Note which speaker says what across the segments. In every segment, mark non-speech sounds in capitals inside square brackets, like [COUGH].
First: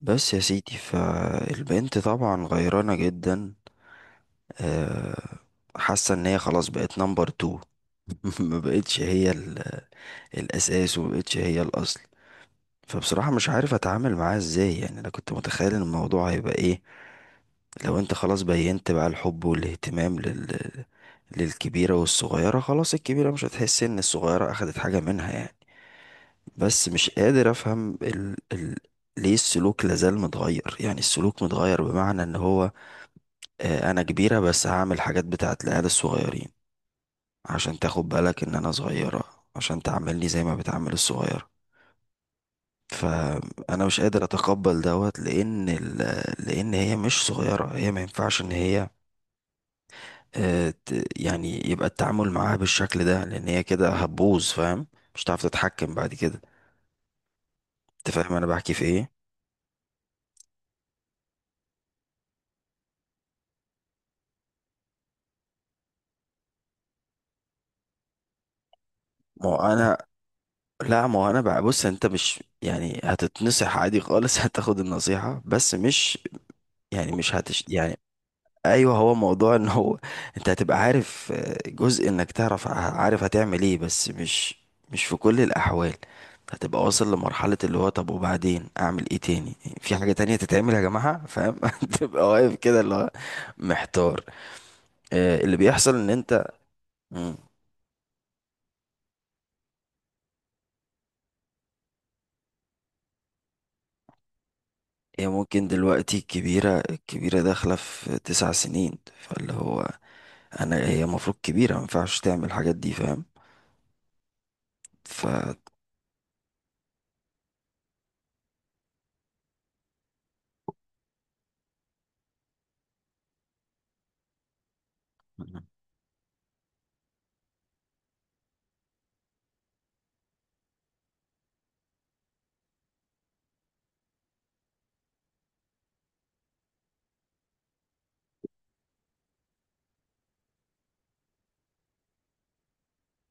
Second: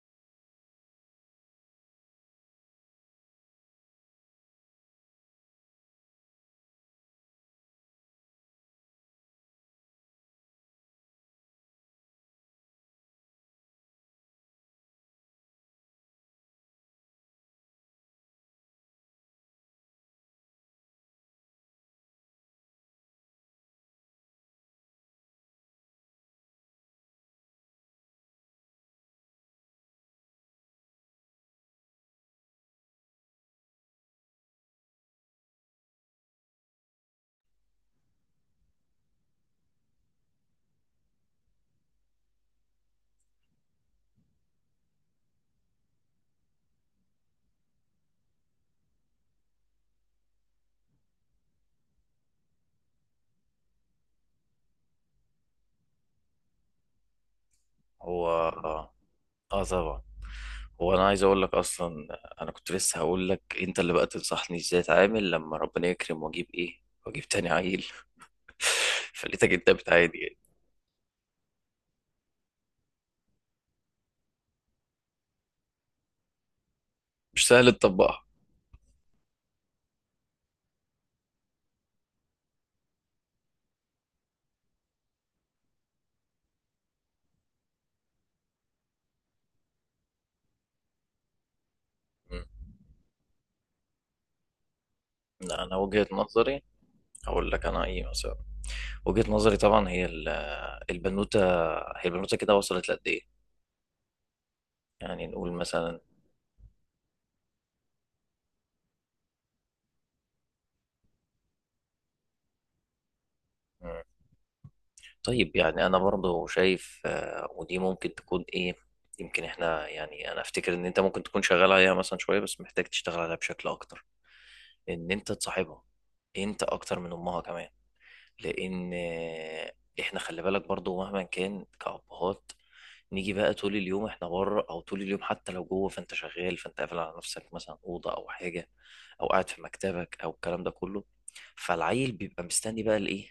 Speaker 1: بس يا سيدي فالبنت طبعا غيرانة جدا، آه، حاسة ان هي خلاص بقت نمبر تو. [LAUGHS] ما بقتش هي الاساس، وما بقتش هي الاصل. فبصراحة مش عارف اتعامل معاها ازاي، يعني انا كنت متخيل ان الموضوع هيبقى ايه. لو انت خلاص بينت بقى الحب والاهتمام للكبيرة والصغيرة، خلاص الكبيرة مش هتحس ان الصغيرة اخدت حاجة منها يعني. بس مش قادر افهم ليه السلوك لازال متغير، يعني السلوك متغير بمعنى ان هو انا كبيرة بس هعمل حاجات بتاعت العيال الصغيرين، عشان تاخد بالك ان انا صغيرة، عشان تعاملني زي ما بتعامل الصغيرة. فانا مش قادر اتقبل دوت لان لان هي مش صغيرة، هي ما ينفعش ان هي يعني يبقى التعامل معاها بالشكل ده لان هي كده هتبوظ، فاهم؟ مش هتعرف تتحكم بعد كده. انت
Speaker 2: هو
Speaker 1: فاهم انا بحكي في ايه؟
Speaker 2: آه، طبعا. هو انا عايز اقول لك اصلا انا كنت لسه هقول لك انت اللي بقى تنصحني ازاي اتعامل لما ربنا يكرم واجيب ايه واجيب تاني عيل [LAUGHS]
Speaker 1: ما
Speaker 2: فلقيتك
Speaker 1: هو
Speaker 2: انت
Speaker 1: انا
Speaker 2: بتعادي يعني.
Speaker 1: لا، ما هو انا بقى، بص انت مش يعني هتتنصح عادي خالص. [LAUGHS] هتاخد النصيحة بس مش يعني، مش
Speaker 2: مش
Speaker 1: هتش
Speaker 2: سهل
Speaker 1: يعني.
Speaker 2: تطبقها.
Speaker 1: ايوه هو موضوع ان هو انت هتبقى عارف، جزء انك تعرف، عارف هتعمل ايه، بس مش في كل الاحوال. هتبقى واصل لمرحلة اللي هو طب وبعدين اعمل ايه تاني؟ في حاجة تانية تتعمل يا جماعة، فاهم؟ [LAUGHS] تبقى
Speaker 2: مم.
Speaker 1: واقف كده اللي هو محتار. اللي
Speaker 2: لا انا
Speaker 1: بيحصل
Speaker 2: وجهة
Speaker 1: ان انت.
Speaker 2: نظري
Speaker 1: مم.
Speaker 2: هقول لك انا ايه مثلا. وجهة نظري طبعا هي البنوتة، هي البنوتة كده وصلت لقد ايه، يعني
Speaker 1: هي
Speaker 2: نقول
Speaker 1: ممكن
Speaker 2: مثلا.
Speaker 1: دلوقتي الكبيرة الكبيرة داخلة في 9 سنين، فاللي هو انا، هي المفروض كبيرة ما ينفعش تعمل الحاجات دي، فاهم؟ ف
Speaker 2: طيب يعني انا برضو شايف ودي ممكن تكون ايه. يمكن احنا يعني انا افتكر ان انت ممكن تكون شغال عليها مثلا شويه بس محتاج تشتغل عليها بشكل اكتر، ان انت
Speaker 1: مم.
Speaker 2: تصاحبها انت اكتر من امها كمان. لان احنا خلي بالك برضو مهما كان كأبهات، نيجي بقى طول اليوم احنا بره او طول اليوم حتى لو جوه فانت شغال فانت قافل على نفسك مثلا اوضه او حاجه او قاعد في مكتبك او الكلام ده كله. فالعيل بيبقى مستني بقى الايه،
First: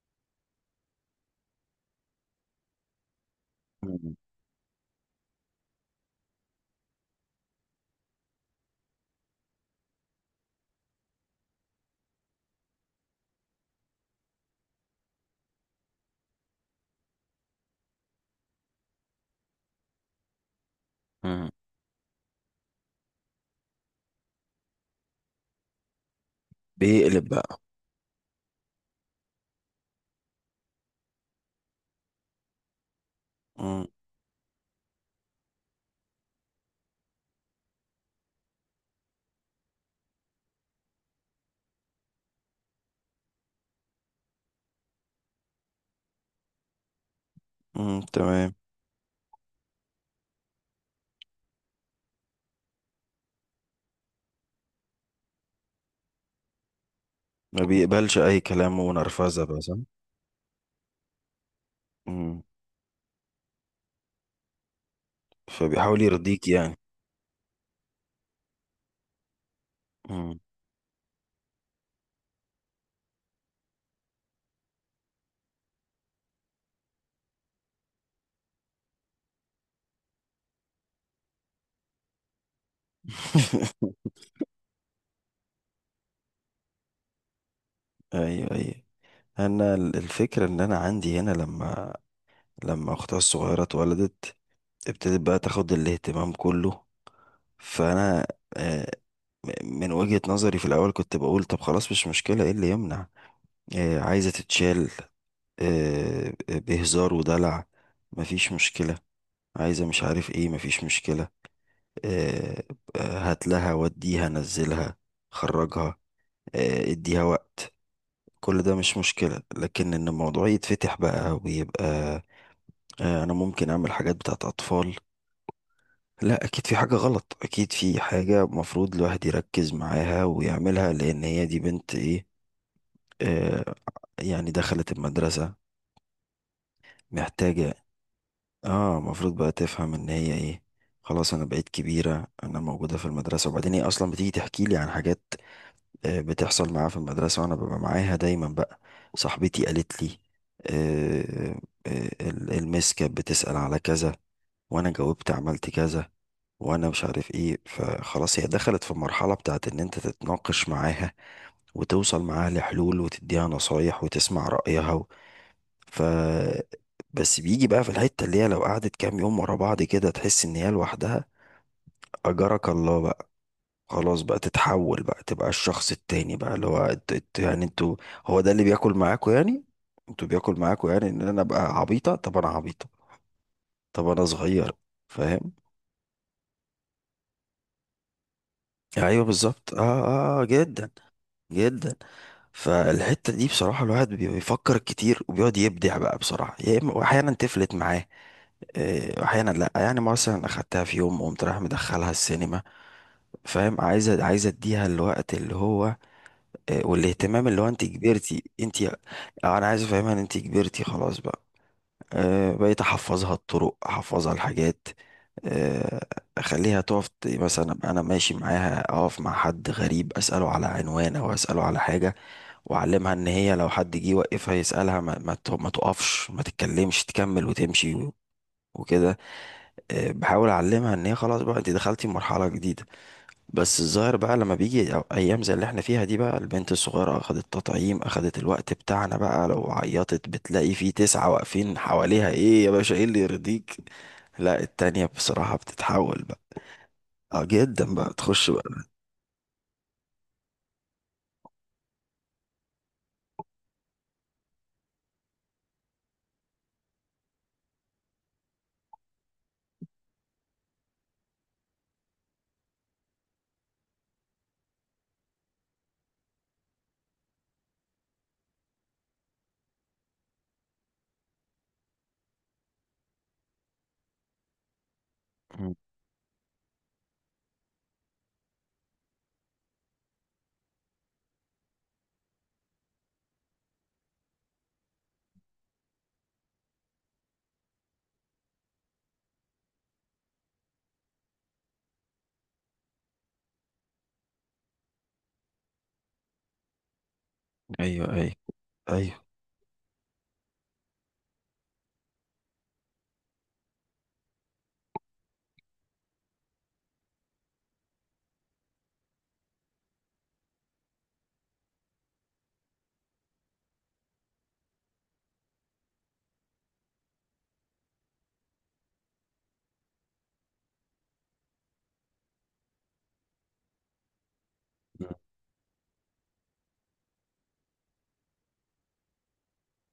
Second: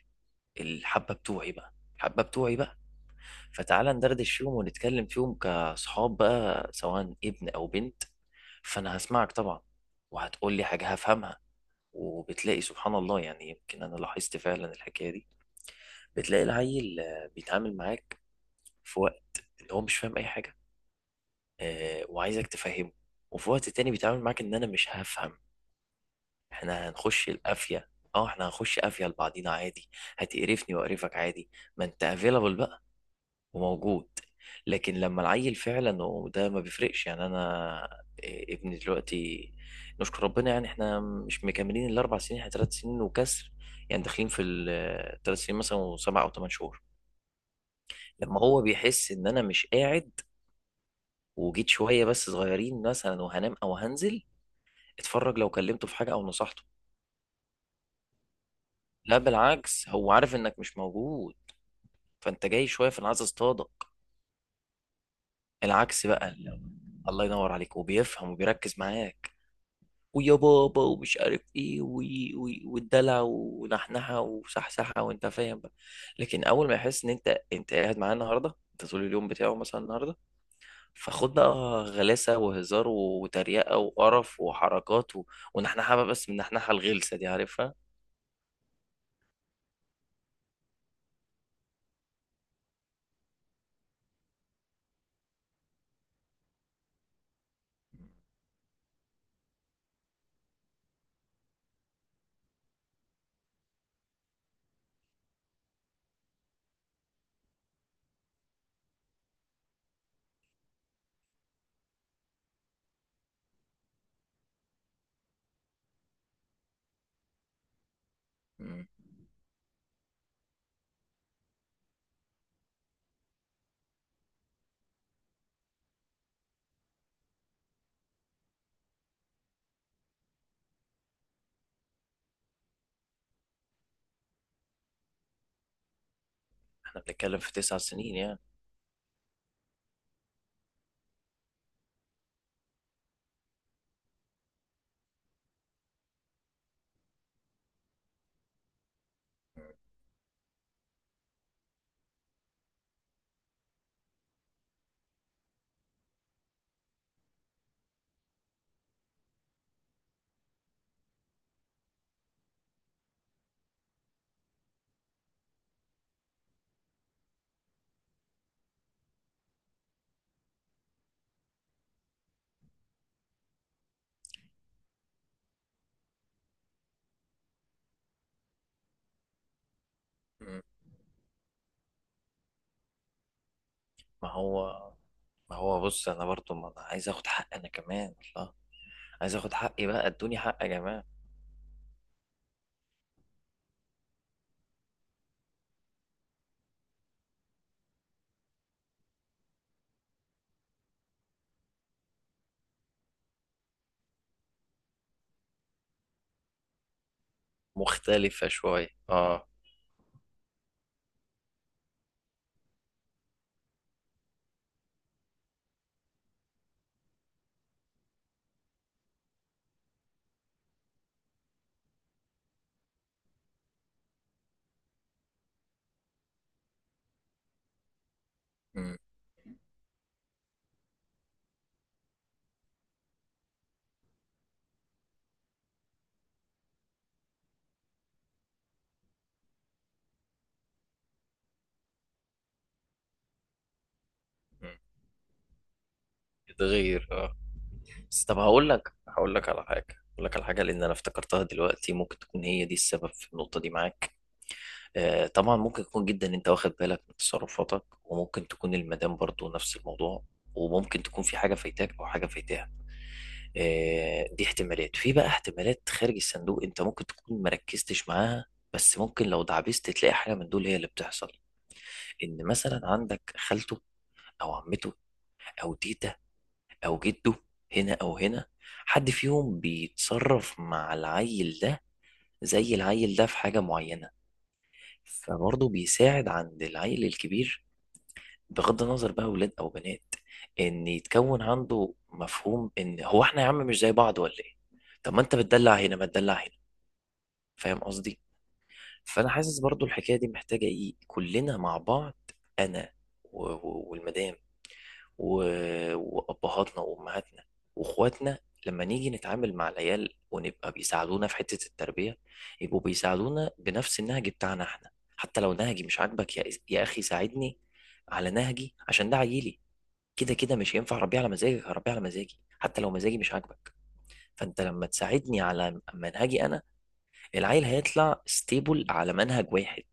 Speaker 2: الحبه بتوعي بقى الحبه بتوعي بقى، فتعالى ندردش فيهم ونتكلم فيهم كصحاب بقى سواء ابن أو بنت. فأنا هسمعك طبعا وهتقول لي حاجة هفهمها. وبتلاقي سبحان الله يعني يمكن أنا لاحظت فعلا الحكاية دي، بتلاقي العيل بيتعامل معاك في وقت إن هو مش فاهم أي حاجة
Speaker 1: مم.
Speaker 2: وعايزك تفهمه، وفي وقت تاني بيتعامل معاك إن أنا مش هفهم. إحنا
Speaker 1: بيقلب
Speaker 2: هنخش
Speaker 1: بقى.
Speaker 2: القافية اه احنا هنخش قافية لبعضينا عادي، هتقرفني وأقرفك عادي، ما انت افيلابل بقى وموجود. لكن لما العيل فعلا، وده ما بيفرقش يعني انا ابني دلوقتي نشكر ربنا يعني احنا مش مكملين ال4 سنين، احنا 3 سنين وكسر، يعني داخلين في ال3 سنين مثلا وسبع او ثمان شهور. لما
Speaker 1: تمام.
Speaker 2: هو بيحس ان انا مش قاعد وجيت شويه بس صغيرين مثلا وهنام او هنزل اتفرج لو كلمته في حاجه او نصحته،
Speaker 1: ما بيقبلش اي كلام
Speaker 2: لا
Speaker 1: ونرفزه بقى، صح.
Speaker 2: بالعكس هو عارف انك مش موجود
Speaker 1: امم.
Speaker 2: فانت جاي شويه فانا عايز اصطادك.
Speaker 1: فبيحاول
Speaker 2: العكس بقى،
Speaker 1: يرضيك يعني.
Speaker 2: الله ينور عليك، وبيفهم وبيركز معاك ويا
Speaker 1: امم.
Speaker 2: بابا ومش عارف ايه والدلع ونحنحه وصحصحه وانت فاهم بقى. لكن اول ما يحس ان انت قاعد معاه النهارده انت طول اليوم بتاعه مثلا النهارده فخد بقى غلاسه وهزار وتريقه
Speaker 1: [LAUGHS]
Speaker 2: وقرف وحركات و... ونحنحه بقى، بس من النحنحه الغلسه دي عارفها.
Speaker 1: ايوه، ايوه. انا الفكره ان انا عندي هنا لما اختها الصغيره اتولدت، ابتدت بقى تاخد الاهتمام كله. فانا آه، من وجهه نظري في الاول كنت بقول طب خلاص مش مشكله، ايه اللي يمنع؟ عايزه تتشال، بهزار ودلع، مفيش مشكله. عايزه مش عارف ايه، مفيش مشكله. آه، هات لها وديها نزلها خرجها، اديها وقت. كل ده
Speaker 2: مم.
Speaker 1: مش مشكلة، لكن ان الموضوع يتفتح بقى ويبقى انا ممكن اعمل حاجات بتاعت اطفال. لا، اكيد في حاجة غلط، اكيد في حاجة مفروض الواحد يركز معاها ويعملها لان هي دي بنت ايه، آه، يعني دخلت المدرسة
Speaker 2: احنا بنتكلم في
Speaker 1: محتاجة.
Speaker 2: 9 سنين يعني.
Speaker 1: اه المفروض بقى تفهم ان هي ايه، خلاص انا بقيت كبيرة، انا موجودة في المدرسة. وبعدين هي اصلا بتيجي تحكي لي عن حاجات بتحصل معايا في المدرسة، وأنا ببقى معاها دايما بقى. صاحبتي قالت لي، آه، المس كانت بتسأل على كذا، وأنا جاوبت عملت كذا، وأنا مش عارف إيه. فخلاص هي دخلت في المرحلة بتاعت إن أنت تتناقش معاها، وتوصل معاها لحلول، وتديها نصايح، وتسمع رأيها و... ف بس بيجي بقى في الحتة اللي هي لو قعدت كام يوم ورا بعض كده تحس إن هي لوحدها، أجرك الله، خلاص بقى تتحول بقى، تبقى الشخص التاني بقى اللي هو يعني انتوا، هو ده اللي بياكل معاكوا يعني، انتوا بياكل
Speaker 2: مم.
Speaker 1: معاكوا يعني ان انا ابقى عبيطة. طب انا عبيطة، طب انا
Speaker 2: ما
Speaker 1: صغير،
Speaker 2: هو
Speaker 1: فاهم؟
Speaker 2: ما هو بص انا برضو ما انا عايز اخد حق انا كمان، الله،
Speaker 1: ايوه
Speaker 2: عايز اخد
Speaker 1: بالظبط، اه،
Speaker 2: حقي بقى ادوني
Speaker 1: اه،
Speaker 2: حق يا
Speaker 1: جدا،
Speaker 2: جماعه.
Speaker 1: جدا. فالحتة دي بصراحة الواحد بيفكر كتير وبيقعد يبدع بقى، بصراحة يا اما، واحيانا تفلت معاه واحيانا لا. يعني مثلا اخدتها في يوم قمت رايح مدخلها السينما، فاهم، عايزة اديها الوقت اللي هو والاهتمام اللي هو انت كبرتي
Speaker 2: مختلفه
Speaker 1: انت
Speaker 2: شويه اه.
Speaker 1: انا عايز افهمها ان انت كبرتي خلاص بقى. بقيت احفظها الطرق، احفظها الحاجات. آه، اخليها تقف مثلا أبقى انا ماشي معاها اقف مع حد غريب اساله على عنوان او اساله على حاجه، واعلمها ان هي لو حد جه يوقفها يسالها ما تقفش ما تتكلمش، تكمل وتمشي وكده. بحاول اعلمها ان هي خلاص بقى انت دخلتي مرحله جديده. بس الظاهر بقى لما بيجي ايام زي اللي احنا فيها دي بقى، البنت الصغيره اخدت تطعيم، اخدت الوقت بتاعنا بقى، لو عيطت بتلاقي فيه تسعه واقفين حواليها ايه يا باشا ايه اللي يرضيك. لا
Speaker 2: مم.
Speaker 1: التانية بصراحه بتتحول بقى،
Speaker 2: يتغير اه.
Speaker 1: اه جدا بقى
Speaker 2: بس طب
Speaker 1: تخش
Speaker 2: هقول
Speaker 1: بقى.
Speaker 2: لك هقول لك على حاجه، هقول لك على حاجه لان انا افتكرتها دلوقتي، ممكن تكون هي دي السبب في النقطه دي معاك. آه طبعا ممكن يكون جدا انت واخد بالك من تصرفاتك، وممكن تكون المدام برضو نفس الموضوع، وممكن تكون في حاجه فايتاك او حاجه فايتاها. آه دي احتمالات، في بقى احتمالات خارج الصندوق، انت ممكن تكون مركزتش معاها. بس ممكن لو دعبست تلاقي حاجه من دول هي اللي بتحصل، ان مثلا عندك خالته او عمته او
Speaker 1: مم.
Speaker 2: تيتا او جده هنا او هنا، حد فيهم بيتصرف مع العيل ده زي العيل ده في حاجة معينة فبرضه بيساعد عند العيل الكبير، بغض النظر بقى ولاد او بنات، ان يتكون عنده مفهوم ان هو احنا يا عم مش زي بعض ولا ايه. طب ما انت بتدلع هنا ما تدلع هنا، فاهم
Speaker 1: ايوه،
Speaker 2: قصدي.
Speaker 1: ايوه، ايوه.
Speaker 2: فانا حاسس برضه الحكاية دي محتاجة ايه، كلنا مع بعض، انا والمدام وابهاتنا وامهاتنا واخواتنا، لما نيجي نتعامل مع العيال ونبقى بيساعدونا في حته التربيه يبقوا بيساعدونا بنفس النهج بتاعنا احنا. حتى لو نهجي مش عاجبك يا اخي ساعدني على نهجي عشان ده عيلي. كده كده مش هينفع اربيه على مزاجك، هربيه على مزاجي حتى لو مزاجي مش عاجبك. فانت لما تساعدني على منهجي انا، العيل هيطلع ستيبل على منهج واحد،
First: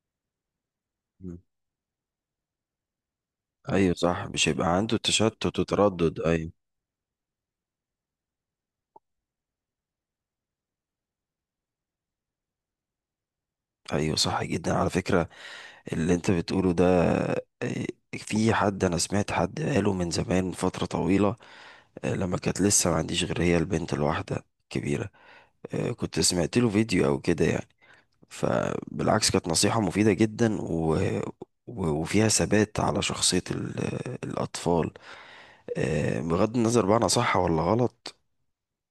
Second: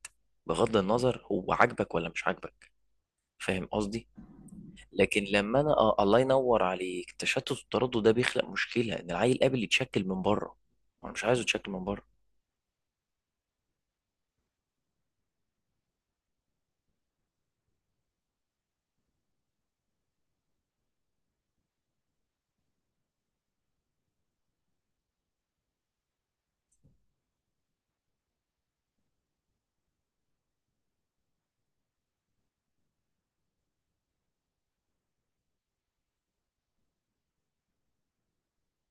Speaker 2: بغض النظر
Speaker 1: مم.
Speaker 2: هو عاجبك ولا مش عاجبك. فاهم
Speaker 1: ايوه
Speaker 2: قصدي.
Speaker 1: صح، مش هيبقى عنده
Speaker 2: لكن
Speaker 1: تشتت
Speaker 2: لما انا آه،
Speaker 1: وتردد،
Speaker 2: الله
Speaker 1: ايوه.
Speaker 2: ينور عليك، التشتت والتردد ده بيخلق مشكله ان العيل قابل يتشكل من بره، انا مش عايزه يتشكل من بره.
Speaker 1: ايوه صح جدا على فكرة اللي انت بتقوله ده. آه، في حد، انا سمعت حد قاله من زمان، من فترة طويلة، لما كانت لسه ما عنديش غير هي البنت الواحدة الكبيرة. كنت سمعت له فيديو او كده يعني. فبالعكس كانت نصيحة مفيدة جدا وفيها ثبات على شخصية الأطفال. بغض النظر بقى أنا صح ولا غلط،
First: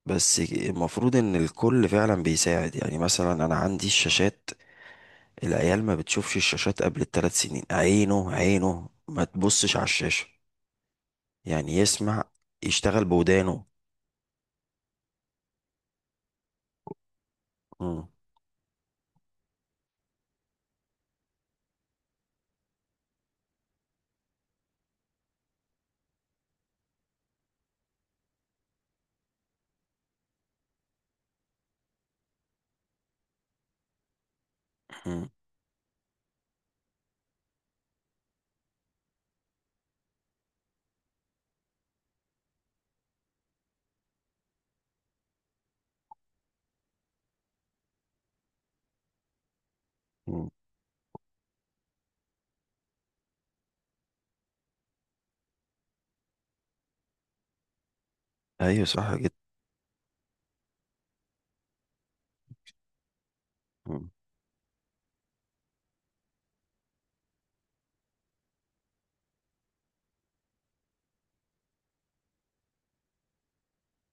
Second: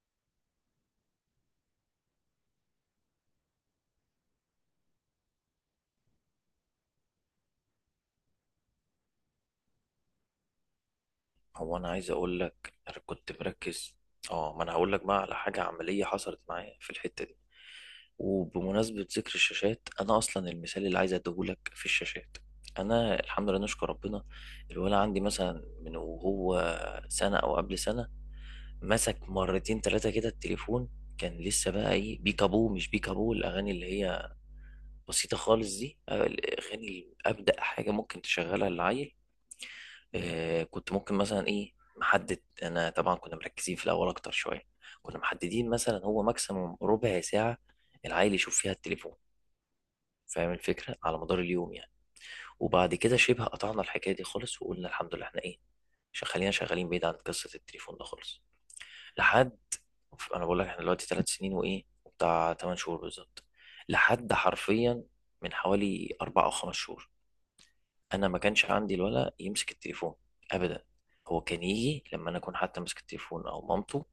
Speaker 1: بس المفروض إن الكل فعلا بيساعد. يعني مثلا أنا عندي الشاشات، العيال ما بتشوفش الشاشات قبل ال3 سنين، عينه عينه ما تبصش على الشاشة، يعني
Speaker 2: هو انا عايز
Speaker 1: يسمع
Speaker 2: اقول لك انا
Speaker 1: يشتغل
Speaker 2: كنت
Speaker 1: بودانه.
Speaker 2: مركز. اه ما انا هقول لك بقى على حاجه عمليه حصلت معايا في الحته دي،
Speaker 1: مم.
Speaker 2: وبمناسبه ذكر الشاشات انا اصلا المثال اللي عايز اديهولك في الشاشات. انا الحمد لله نشكر ربنا، الولد عندي مثلا من وهو سنه او قبل سنه مسك مرتين ثلاثه كده التليفون، كان لسه بقى ايه بيكابو مش بيكابو، الاغاني اللي هي
Speaker 1: مم.
Speaker 2: بسيطة خالص دي أغاني أبدأ حاجة ممكن تشغلها للعيل. آه كنت ممكن مثلا إيه محدد، أنا طبعا كنا مركزين في الأول أكتر شوية، كنا محددين مثلا هو ماكسيموم ربع ساعة العيل يشوف فيها التليفون،
Speaker 1: مم.
Speaker 2: فاهم الفكرة، على مدار اليوم يعني. وبعد كده شبه قطعنا الحكاية دي خالص وقلنا الحمد لله إحنا إيه، خلينا شغالين بعيد عن قصة التليفون ده خالص.
Speaker 1: ايوه صح جدا.
Speaker 2: لحد، أنا بقول لك إحنا دلوقتي 3 سنين وإيه وبتاع 8 شهور بالظبط،
Speaker 1: مم.
Speaker 2: لحد حرفيا من حوالي 4 أو 5 شهور انا ما كانش عندي الولد يمسك التليفون ابدا. هو كان يجي لما انا اكون حتى ماسك التليفون او مامته،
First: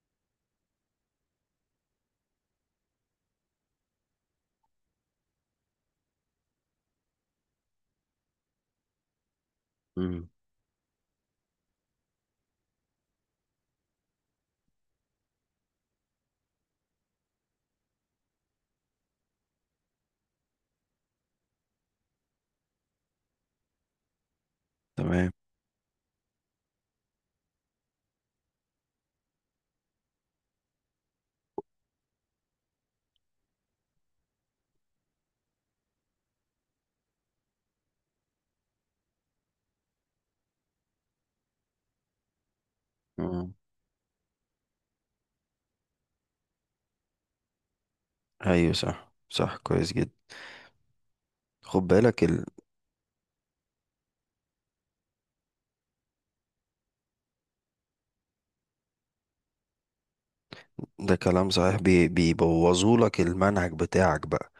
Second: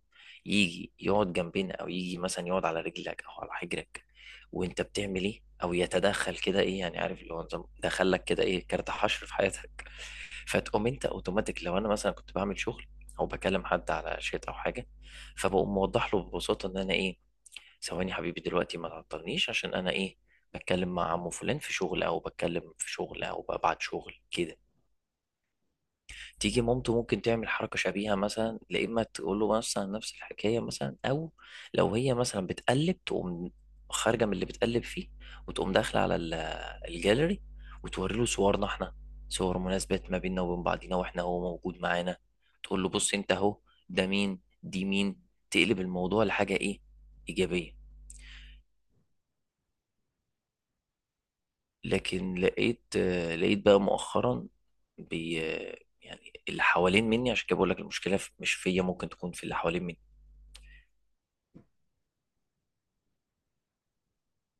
Speaker 2: يجي يقعد جنبنا او يجي مثلا يقعد على رجلك او على حجرك وانت بتعمل ايه او يتدخل كده ايه، يعني عارف اللي هو نظام دخلك كده ايه، كارت حشر في حياتك.
Speaker 1: مم.
Speaker 2: فتقوم انت اوتوماتيك لو انا مثلا كنت بعمل شغل او بكلم حد على شات او حاجه، فبقوم موضح له ببساطه ان انا ايه، ثواني يا حبيبي دلوقتي ما تعطلنيش عشان انا ايه، بتكلم مع عمو فلان في شغل او بتكلم في شغل او ببعت شغل كده.
Speaker 1: تمام.
Speaker 2: تيجي مامته ممكن تعمل حركه شبيهه مثلا، لا اما تقول له مثلا نفس الحكايه مثلا، او لو هي مثلا بتقلب تقوم خارجه من اللي بتقلب فيه، وتقوم داخله على الجاليري وتوري له صورنا احنا، صور مناسبات ما بيننا وبين بعضينا واحنا هو موجود معانا، تقول له بص انت
Speaker 1: مم.
Speaker 2: اهو ده مين دي مين، تقلب الموضوع لحاجه ايه، ايجابيه.
Speaker 1: ايوه صح، صح، كويس جدا. خد بالك
Speaker 2: لكن لقيت لقيت بقى مؤخرا بي آه، يعني اللي حوالين مني، عشان كده بقول لك المشكله مش فيا، ممكن تكون في اللي حوالين مني.
Speaker 1: ده كلام صحيح. بيبوظوا لك المنهج بتاعك بقى،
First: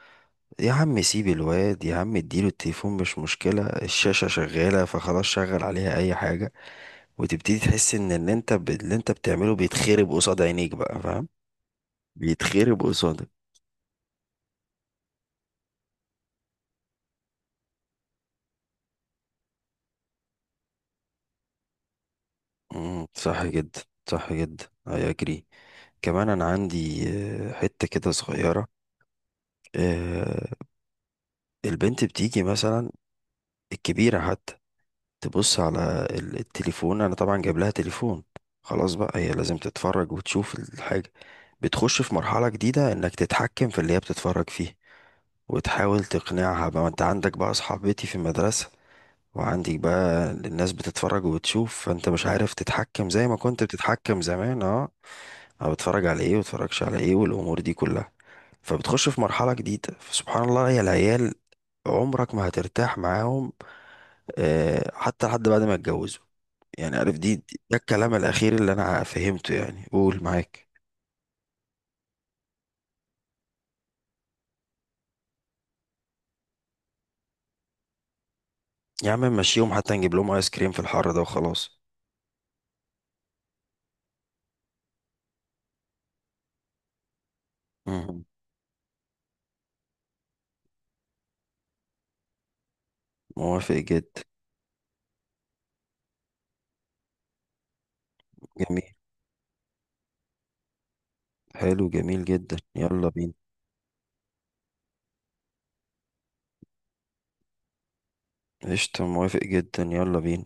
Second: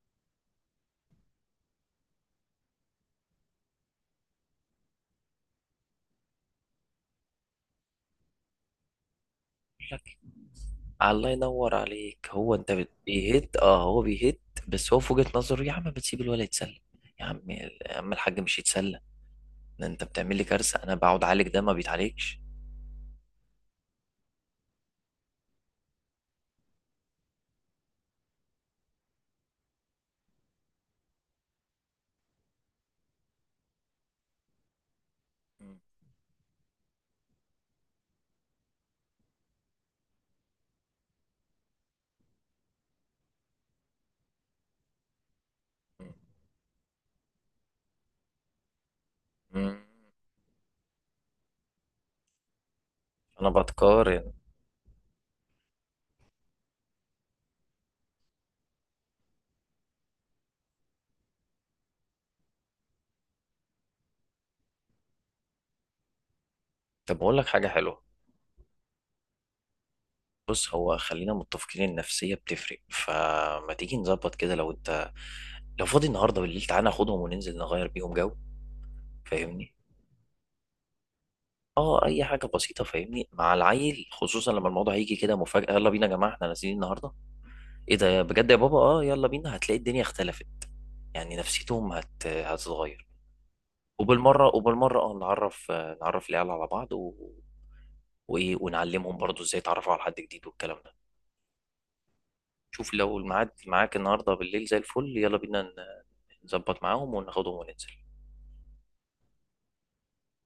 Speaker 1: يا عم سيب الواد، يا عم اديله التليفون مش مشكلة، الشاشة شغالة فخلاص شغل عليها اي حاجة. وتبتدي تحس ان اللي انت بتعمله
Speaker 2: يقول
Speaker 1: بيتخرب
Speaker 2: لك
Speaker 1: قصاد عينيك بقى، فاهم؟
Speaker 2: الله ينور عليك، هو انت
Speaker 1: بيتخرب قصادك.
Speaker 2: بيهت اه هو بيهت. بس هو في وجهه نظره يا عم ما تسيب الولد يتسلى، يا عم يا عم الحاج، مش يتسلى ده انت بتعمل لي كارثه انا بقعد اعالج ده ما بيتعالجش.
Speaker 1: مم، صح جدا. صح جدا اي اجري. كمان انا عندي حتة كده صغيرة. آه، البنت بتيجي مثلا، الكبيرة حتى، تبص
Speaker 2: مم.
Speaker 1: على التليفون. انا طبعا جايب لها تليفون، خلاص بقى هي لازم تتفرج وتشوف الحاجة. بتخش في مرحلة جديدة انك تتحكم في اللي هي بتتفرج فيه، وتحاول تقنعها بقى ما انت عندك بقى صحابتي في المدرسة، وعندك
Speaker 2: مم.
Speaker 1: بقى الناس بتتفرج وبتشوف، فانت مش عارف تتحكم زي ما
Speaker 2: انا
Speaker 1: كنت بتتحكم
Speaker 2: بتقارن.
Speaker 1: زمان، اه. انا بتفرج على ايه وبتفرجش على ايه والامور دي كلها. فبتخش في مرحلة جديدة، فسبحان الله يا العيال عمرك ما هترتاح معاهم، حتى لحد بعد ما اتجوزوا. يعني عارف،
Speaker 2: طب اقول لك حاجه
Speaker 1: ده
Speaker 2: حلوه،
Speaker 1: الكلام الاخير اللي انا فهمته، يعني قول معاك.
Speaker 2: بص هو خلينا متفقين النفسية بتفرق، فما تيجي نظبط كده، لو انت لو فاضي النهاردة بالليل تعالى ناخدهم وننزل نغير بيهم جو.
Speaker 1: يا عم مشيهم
Speaker 2: فاهمني،
Speaker 1: حتى نجيب لهم ايس كريم في الحر ده وخلاص.
Speaker 2: اه اي حاجة بسيطة، فاهمني، مع العيل خصوصا لما الموضوع هيجي كده مفاجأة، يلا بينا يا جماعة احنا نازلين النهاردة، ايه ده
Speaker 1: مهم.
Speaker 2: بجد يا بابا اه، يلا بينا، هتلاقي الدنيا اختلفت يعني نفسيتهم هتتغير.
Speaker 1: موافق جدا.
Speaker 2: وبالمرة وبالمرة اه نعرف العيال على بعض و... وايه،
Speaker 1: جميل.
Speaker 2: ونعلمهم برضو ازاي يتعرفوا على حد جديد والكلام ده.
Speaker 1: حلو جميل جدا،
Speaker 2: شوف
Speaker 1: يلا
Speaker 2: لو
Speaker 1: بينا.
Speaker 2: الميعاد معاك النهارده بالليل زي الفل يلا بينا نظبط معاهم وناخدهم وننزل.
Speaker 1: قشطة، موافق جدا، يلا بينا.